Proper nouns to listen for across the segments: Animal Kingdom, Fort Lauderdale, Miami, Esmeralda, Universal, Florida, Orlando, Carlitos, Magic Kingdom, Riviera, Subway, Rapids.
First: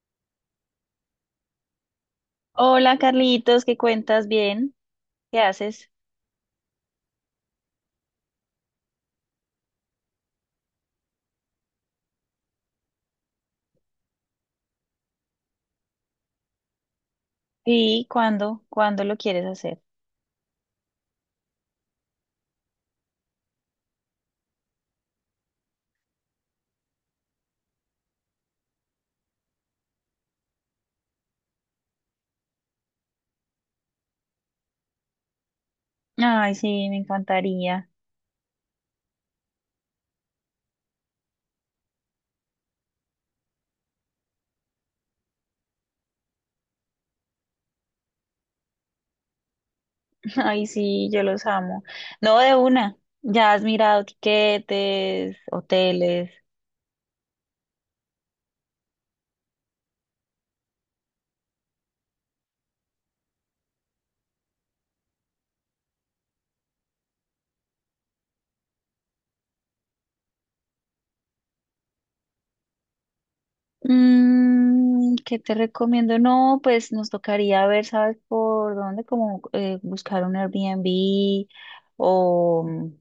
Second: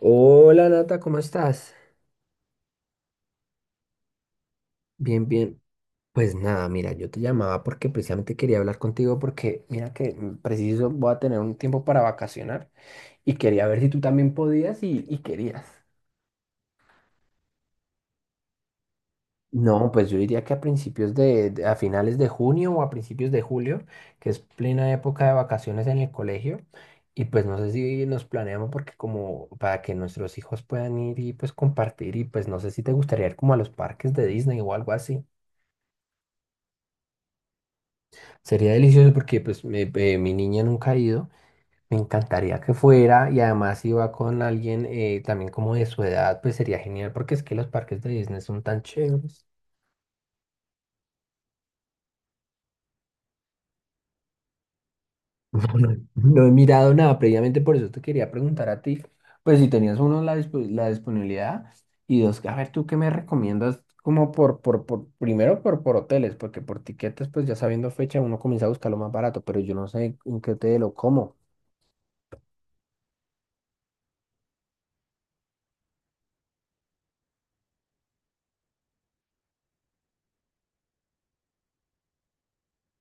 Hola Nata, ¿cómo estás? Hola Carlitos, ¿qué cuentas? ¿Bien? Bien, ¿Qué bien. haces? Pues nada, mira, yo te llamaba porque precisamente quería hablar contigo porque mira que preciso voy a tener un tiempo para vacacionar y quería ver si tú también podías y querías. ¿Y cuándo? ¿Cuándo lo quieres hacer? No, pues yo diría que a principios a finales de junio o a principios de julio, que es plena época de vacaciones en el colegio. Y pues no sé si nos planeamos porque como para que nuestros hijos puedan ir y pues compartir y pues no sé si te gustaría ir como a los parques de Disney o algo así. Ay, sí, me encantaría. Sería delicioso porque pues mi niña nunca ha ido, me encantaría que fuera y además si va con alguien también como de su edad, pues sería genial porque es que los parques de Disney son tan chéveres. Ay, sí, yo los amo. No, de una. ¿Ya has mirado tiquetes, No, no, hoteles? no he mirado nada previamente, por eso te quería preguntar a ti, pues si tenías uno la disponibilidad y dos, a ver, ¿tú qué me recomiendas? Como primero por hoteles, porque por tiquetes, pues ya sabiendo fecha uno comienza a buscar lo más barato, pero yo no sé en qué hotel o cómo. ¿Qué te recomiendo? No, pues nos tocaría ver, ¿sabes por dónde? Como buscar un Airbnb o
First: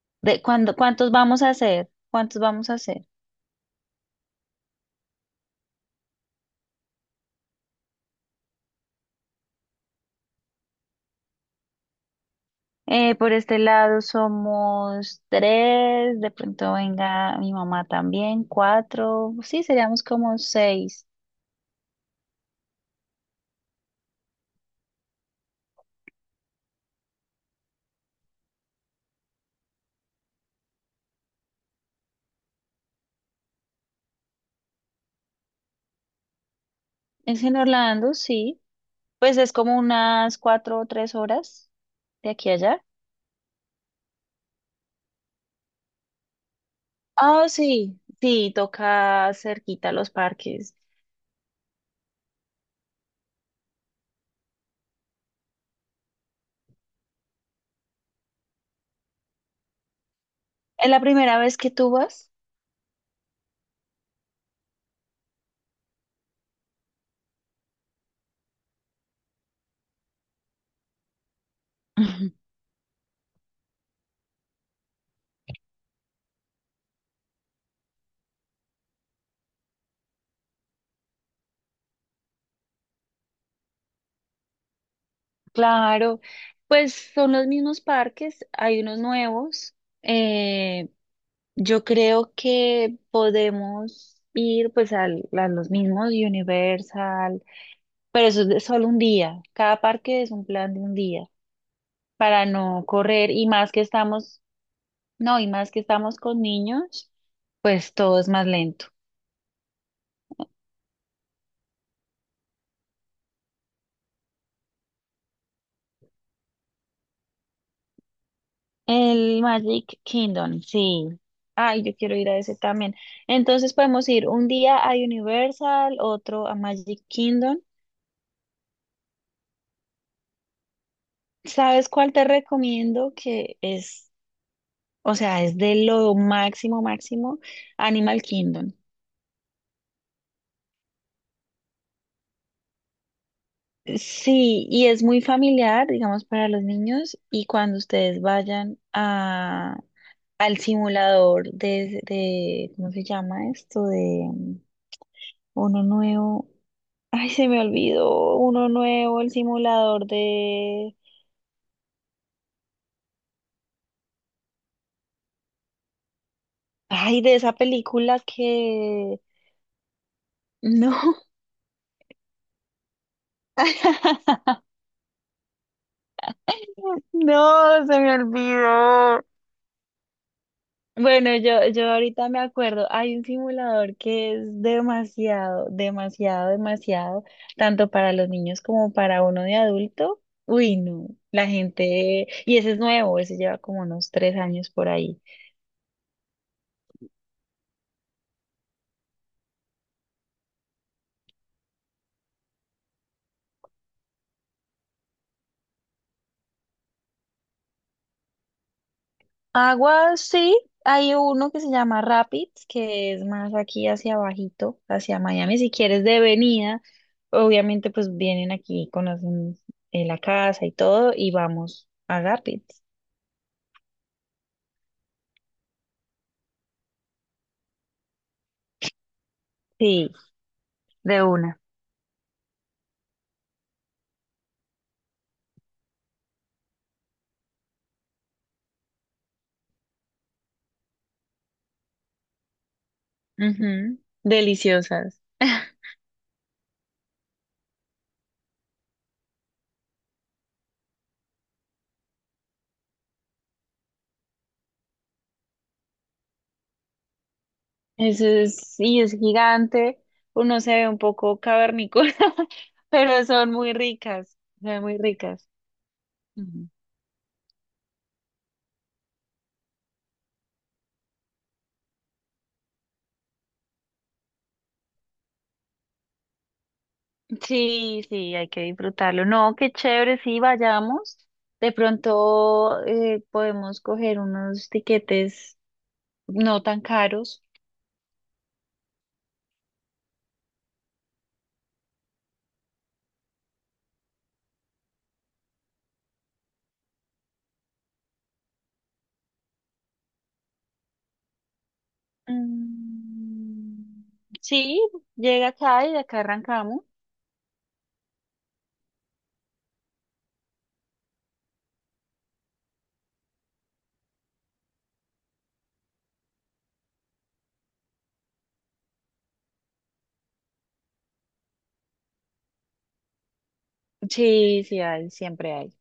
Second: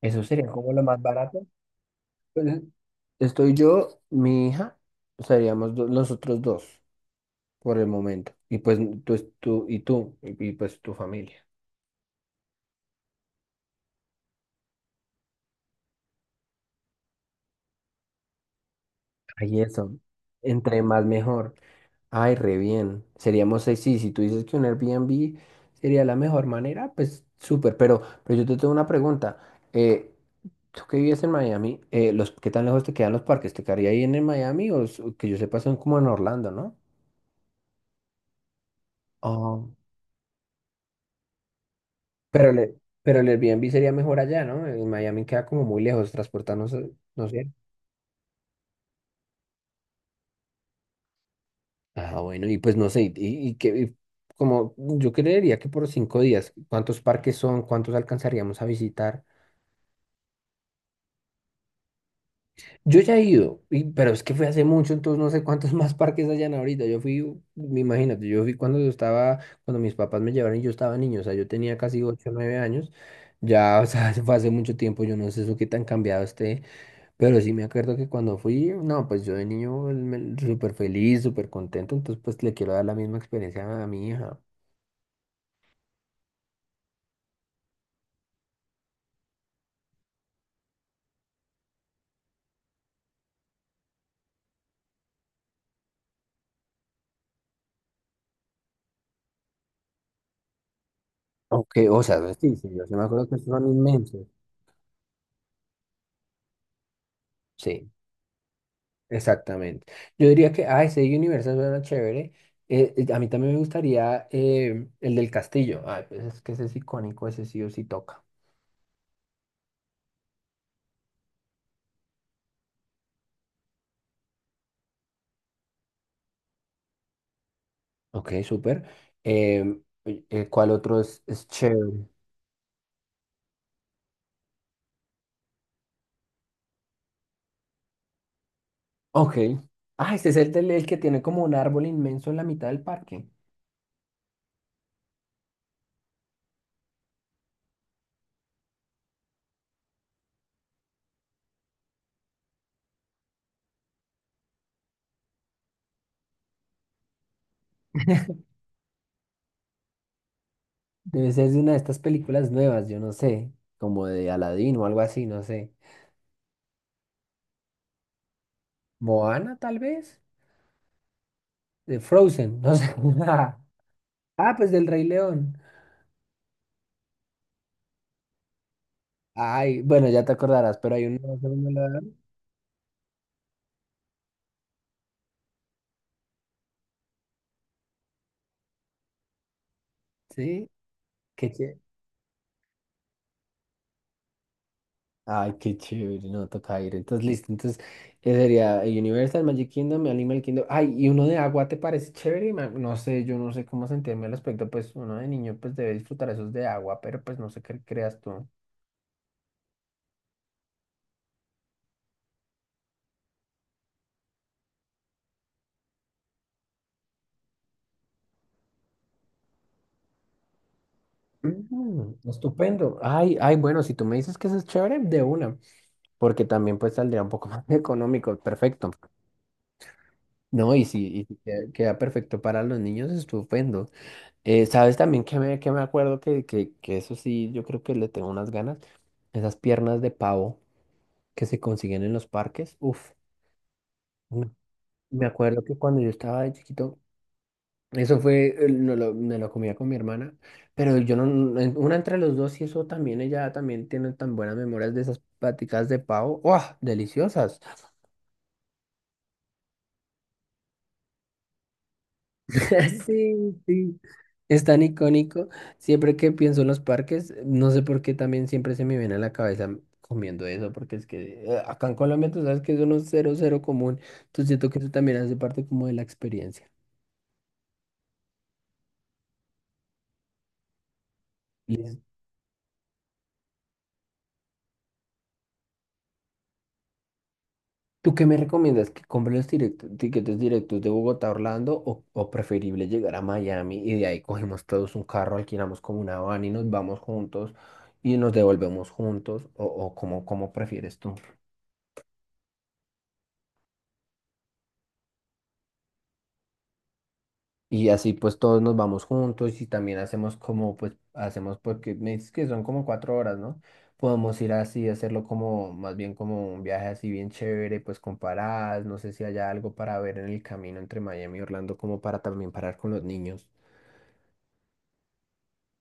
Eso de sería como cuándo, lo más ¿cuántos vamos barato. a hacer? ¿Cuántos Pues, vamos a hacer? estoy yo, mi hija, seríamos los otros dos por el momento. Y pues tú, tú y tú, pues tu familia. Por este lado somos tres, de pronto venga mi mamá también, cuatro, Ay, sí, eso. seríamos como Entre más seis. mejor. Ay, re bien. Seríamos seis. Sí, si tú dices que un Airbnb sería la mejor manera, pues súper. Pero yo te tengo una pregunta. Eh, tú que vives en Miami, ¿qué tan lejos te quedan los parques? ¿Te quedaría ahí en Miami o que yo sepa son como en Orlando, Es en Orlando, sí, pues es ¿no? como unas 4 o 3 horas de aquí Pero, a le, allá. pero el Airbnb sería mejor allá, ¿no? En Miami queda como muy lejos, transportarnos, no Ah, sé. sí, sí, toca cerquita los parques. Ah, bueno, y pues no sé, y como yo creería que por cinco días, ¿cuántos parques son? ¿Cuántos alcanzaríamos a visitar? ¿Es la primera vez que tú vas? Yo ya he ido, pero es que fue hace mucho, entonces no sé cuántos más parques hayan ahorita. Yo fui, me imagínate, yo fui cuando yo estaba, cuando mis papás me llevaron y yo estaba niño, o sea, yo tenía casi ocho Ujú. o 9 años. Ya, o sea, fue hace mucho tiempo, yo no sé eso qué tan cambiado esté. Pero sí me acuerdo que cuando fui, no, pues yo de niño súper feliz, súper contento, entonces pues le quiero dar la misma experiencia a mi hija. Claro, pues son los mismos parques, hay unos nuevos. Yo creo que podemos ir pues a los mismos Universal, pero eso es de solo un día. Cada parque es un plan de un día Aunque, o sea, para sí, sí, yo no sí me acuerdo correr que y estos son más que inmensos. estamos, no, y más que estamos con niños, Sí, pues todo es más lento. exactamente. Yo diría que, ah, ese universo suena chévere. A mí también me gustaría el del castillo. Ah, pues es que ese es icónico, ese sí o sí toca. El Magic Kingdom, sí. Ay, yo quiero ir a ese también. Entonces podemos ir un día a Universal, otro a Magic Kingdom. Ok, súper. ¿Cuál otro es ¿Sabes chévere? cuál te recomiendo? Que es, o sea, es de lo máximo, máximo. Animal Kingdom. Ok. Ah, ese es el que tiene como un árbol inmenso en la mitad del parque. Sí, y es muy familiar, digamos, para los niños. Y cuando ustedes vayan a, al simulador de, ¿cómo se llama esto? De uno nuevo. Ay, se me olvidó. Uno nuevo, el simulador de. Debe ser de una de estas películas nuevas, yo no sé, como de Aladdin o algo así, no sé. Ay, de esa película que. Moana, tal vez, No. de Frozen, no sé. Ah, pues del Rey León. No, se me olvidó. Ay, bueno, ya te acordarás, pero hay un Bueno, nuevo yo, segundo yo lugar, ahorita me acuerdo, hay un simulador que es demasiado, demasiado, demasiado, tanto para los niños como para uno de adulto. ¿sí? Uy, no, la Qué chévere. gente, y ese es nuevo, ese lleva como unos 3 años por ahí. Ay, qué chévere, no toca ir. Entonces, listo. Entonces, sería Universal, Magic Kingdom, Animal Kingdom. Ay, y uno de agua, ¿te parece chévere? No sé, yo no sé cómo sentirme al respecto. Pues uno de niño, pues debe disfrutar esos de agua, pero pues no sé qué creas tú. Agua, sí. Hay uno que se llama Rapids, que es más aquí hacia abajito, hacia Miami. Si quieres de venida, obviamente pues vienen aquí, conocen la casa y todo, y vamos Mm, a Rapids. estupendo. Ay, ay, bueno, si tú me dices que eso es chévere, de una, porque también pues saldría un poco más económico, perfecto. Sí, No, y si, de y si una. queda perfecto para los niños, estupendo. ¿Sabes también que que me acuerdo que eso sí, yo creo que le tengo unas ganas? Esas piernas de pavo que se consiguen en los parques. Uf, Ujú. no. Deliciosas. Me acuerdo que cuando yo estaba de chiquito, eso fue, no lo, me lo comía con mi hermana, pero yo no, una entre los dos y eso también, ella también tiene tan buenas memorias de esas pláticas de pavo, ¡guau! Deliciosas. Eso es, y es gigante. Uno se ve un poco cavernícola, pero son Sí, muy sí. ricas. Es Son tan muy icónico, ricas. siempre que pienso en los parques, no sé por qué también siempre se me viene a la cabeza comiendo eso, porque es que acá en Colombia tú sabes que eso no es cero, cero común, entonces siento que eso también hace parte como de la experiencia. Sí, sí, hay que disfrutarlo. No, qué chévere, sí, vayamos. De pronto podemos coger unos tiquetes no tan caros. ¿Tú qué me recomiendas? ¿Que compre los tiquetes directos de Bogotá a Orlando o preferible llegar a Miami y de ahí cogemos todos un carro, alquilamos como una van y nos vamos juntos y nos devolvemos juntos o cómo prefieres tú? Mm, sí, llega acá y de acá arrancamos. Y así pues todos nos vamos juntos y también hacemos como pues hacemos porque me dices que son como cuatro horas, ¿no? Podemos ir así, hacerlo como más bien como un viaje así bien chévere, pues con paradas, no sé si haya algo para ver en el camino entre Miami y Orlando como para también parar con los niños. Sí, sí hay, siempre hay.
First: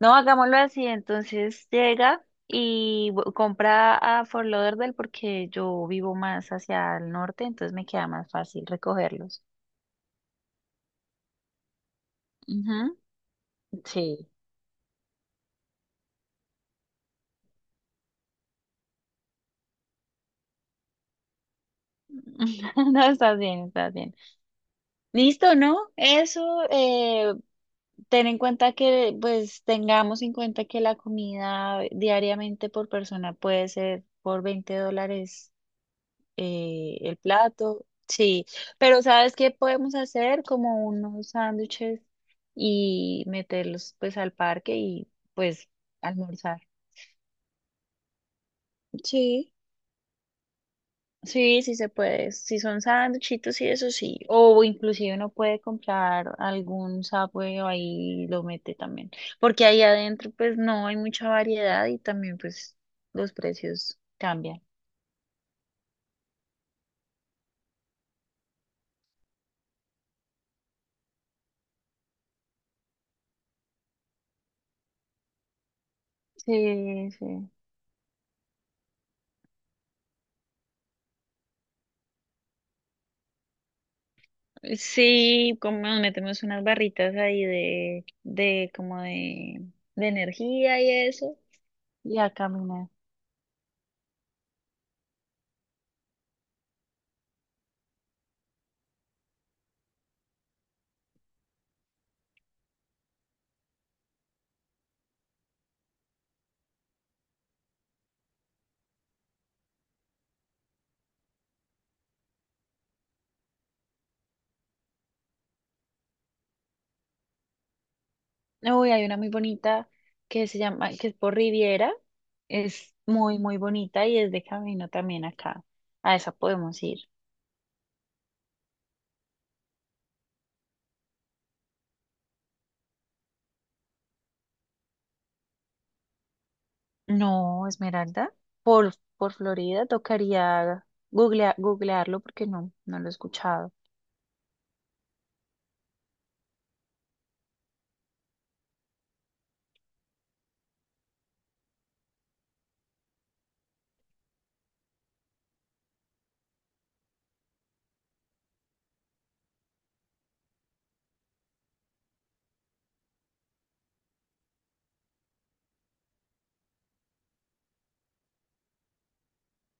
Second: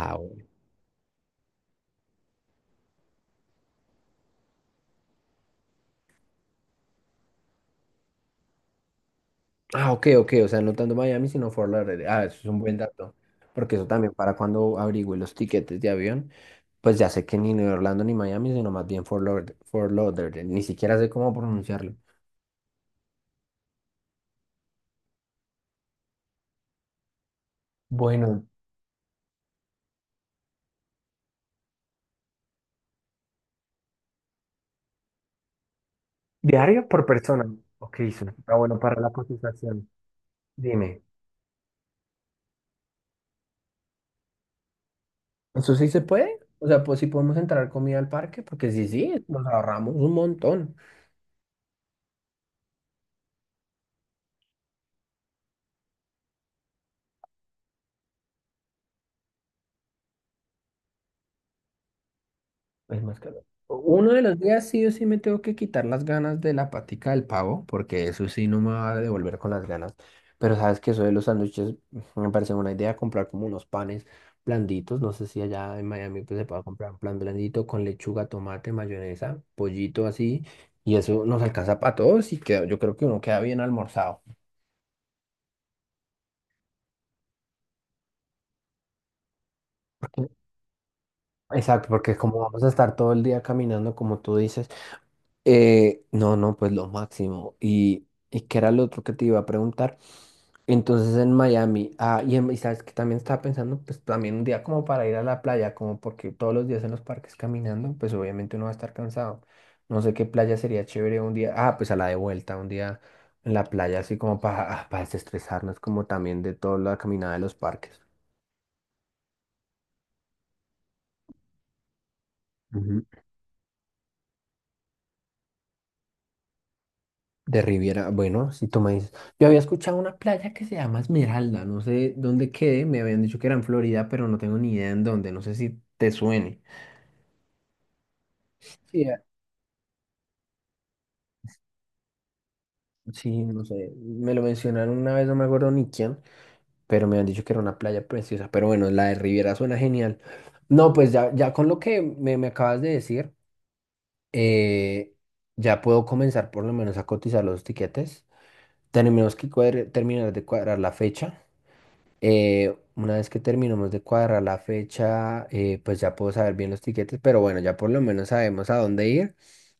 No, bueno. hagámoslo así, entonces llega y compra a Fort Lauderdale porque yo vivo más hacia el norte, entonces me queda más fácil recogerlos. Ah, ok, ok, o sea, no tanto Miami, sino Fort Lauderdale. Ah, eso es un buen Ujú. dato, porque eso también Sí. para cuando averigüe los tiquetes de avión, pues ya sé que ni Nueva Orlando ni Miami, sino más bien Fort Lauderdale, Fort Lauderdale. Ni siquiera sé cómo pronunciarlo. No, estás bien, estás bien. Listo, ¿no? Eso, ten en Bueno, cuenta que, pues, tengamos en cuenta que la comida diariamente por persona puede ser por $20 diario por el persona. plato. Ok, eso Sí, está bueno para pero la ¿sabes qué cotización. podemos hacer? Como Dime. unos sándwiches y meterlos, pues, al parque y, pues, ¿Eso sí se puede? almorzar. O sea, pues si podemos entrar comida al parque, porque sí, sí, nos Sí. ahorramos un montón. Sí, sí se puede. Si son sándwichitos y eso sí. O inclusive uno puede comprar algún Subway o ahí lo mete también. Porque ahí adentro pues no hay mucha variedad y también pues Es más los calor. precios Uno de los cambian. días sí o sí me tengo que quitar las ganas de la patica del pavo, porque eso sí no me va a devolver con las ganas. Pero sabes que eso de los sándwiches me parece una idea comprar como unos panes blanditos. No sé si allá en Miami pues, se puede comprar un Sí, plan sí. blandito con lechuga, tomate, mayonesa, pollito así. Y eso nos alcanza para todos y yo creo que uno queda bien almorzado. Sí, como nos metemos unas barritas ahí de como de energía y eso. Exacto, porque Y a como vamos a caminar. estar todo el día caminando, como tú dices. No, no, pues lo máximo. ¿Y qué era lo otro que te iba a preguntar? Entonces en Miami, ah, y sabes que también estaba pensando, pues también un día como para ir a la playa, como porque todos los días en los parques caminando, pues obviamente uno va a estar cansado. No sé qué playa sería chévere un día, ah, pues a la de vuelta, un día en la playa, así como para, ah, para desestresarnos, como también de toda la caminada de los parques. Uy, hay una muy bonita que se llama, que es por Riviera. Es muy, muy bonita y es de camino también acá. A esa podemos ir. De Riviera, bueno, si tú me dices, yo había escuchado una playa que se llama Esmeralda, no sé dónde quede, me habían dicho que era en Florida, pero no tengo ni idea en dónde, no sé si te suene. No, Esmeralda. Sí, Por Florida tocaría googlearlo porque no, no lo he sí, no escuchado. sé, me lo mencionaron una vez, no me acuerdo ni quién, pero me han dicho que era una playa preciosa, pero bueno, la de Riviera suena genial. No, pues ya, ya con lo que me acabas de decir, eh, ya puedo comenzar por lo menos a cotizar los tiquetes. Tenemos que terminar de cuadrar la fecha. Una vez que terminemos de cuadrar la fecha, pues ya puedo saber bien los tiquetes, pero bueno, ya por lo menos sabemos a dónde ir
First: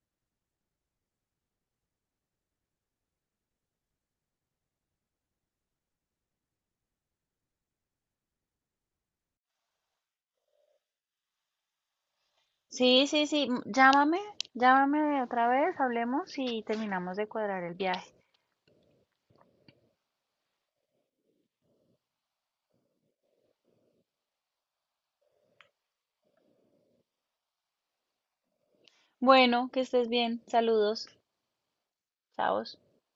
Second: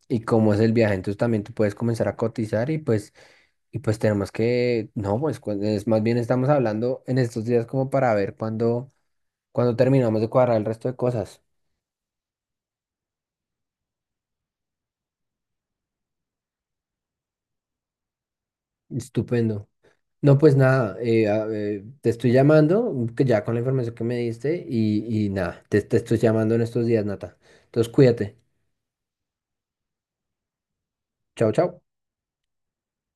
y cómo es el viaje. Entonces también tú puedes comenzar a cotizar y pues tenemos que, no, pues es más bien estamos hablando en estos días como para ver cuándo terminamos de cuadrar el resto de cosas. Sí, sí, sí. Llámame, llámame otra vez, hablemos y terminamos de cuadrar el viaje. Estupendo. No, pues nada, te estoy llamando, que ya con la información que me diste y nada, te estoy llamando en estos días, Nata. Entonces cuídate. Bueno, que estés bien. Saludos. Chao, chao. Chao.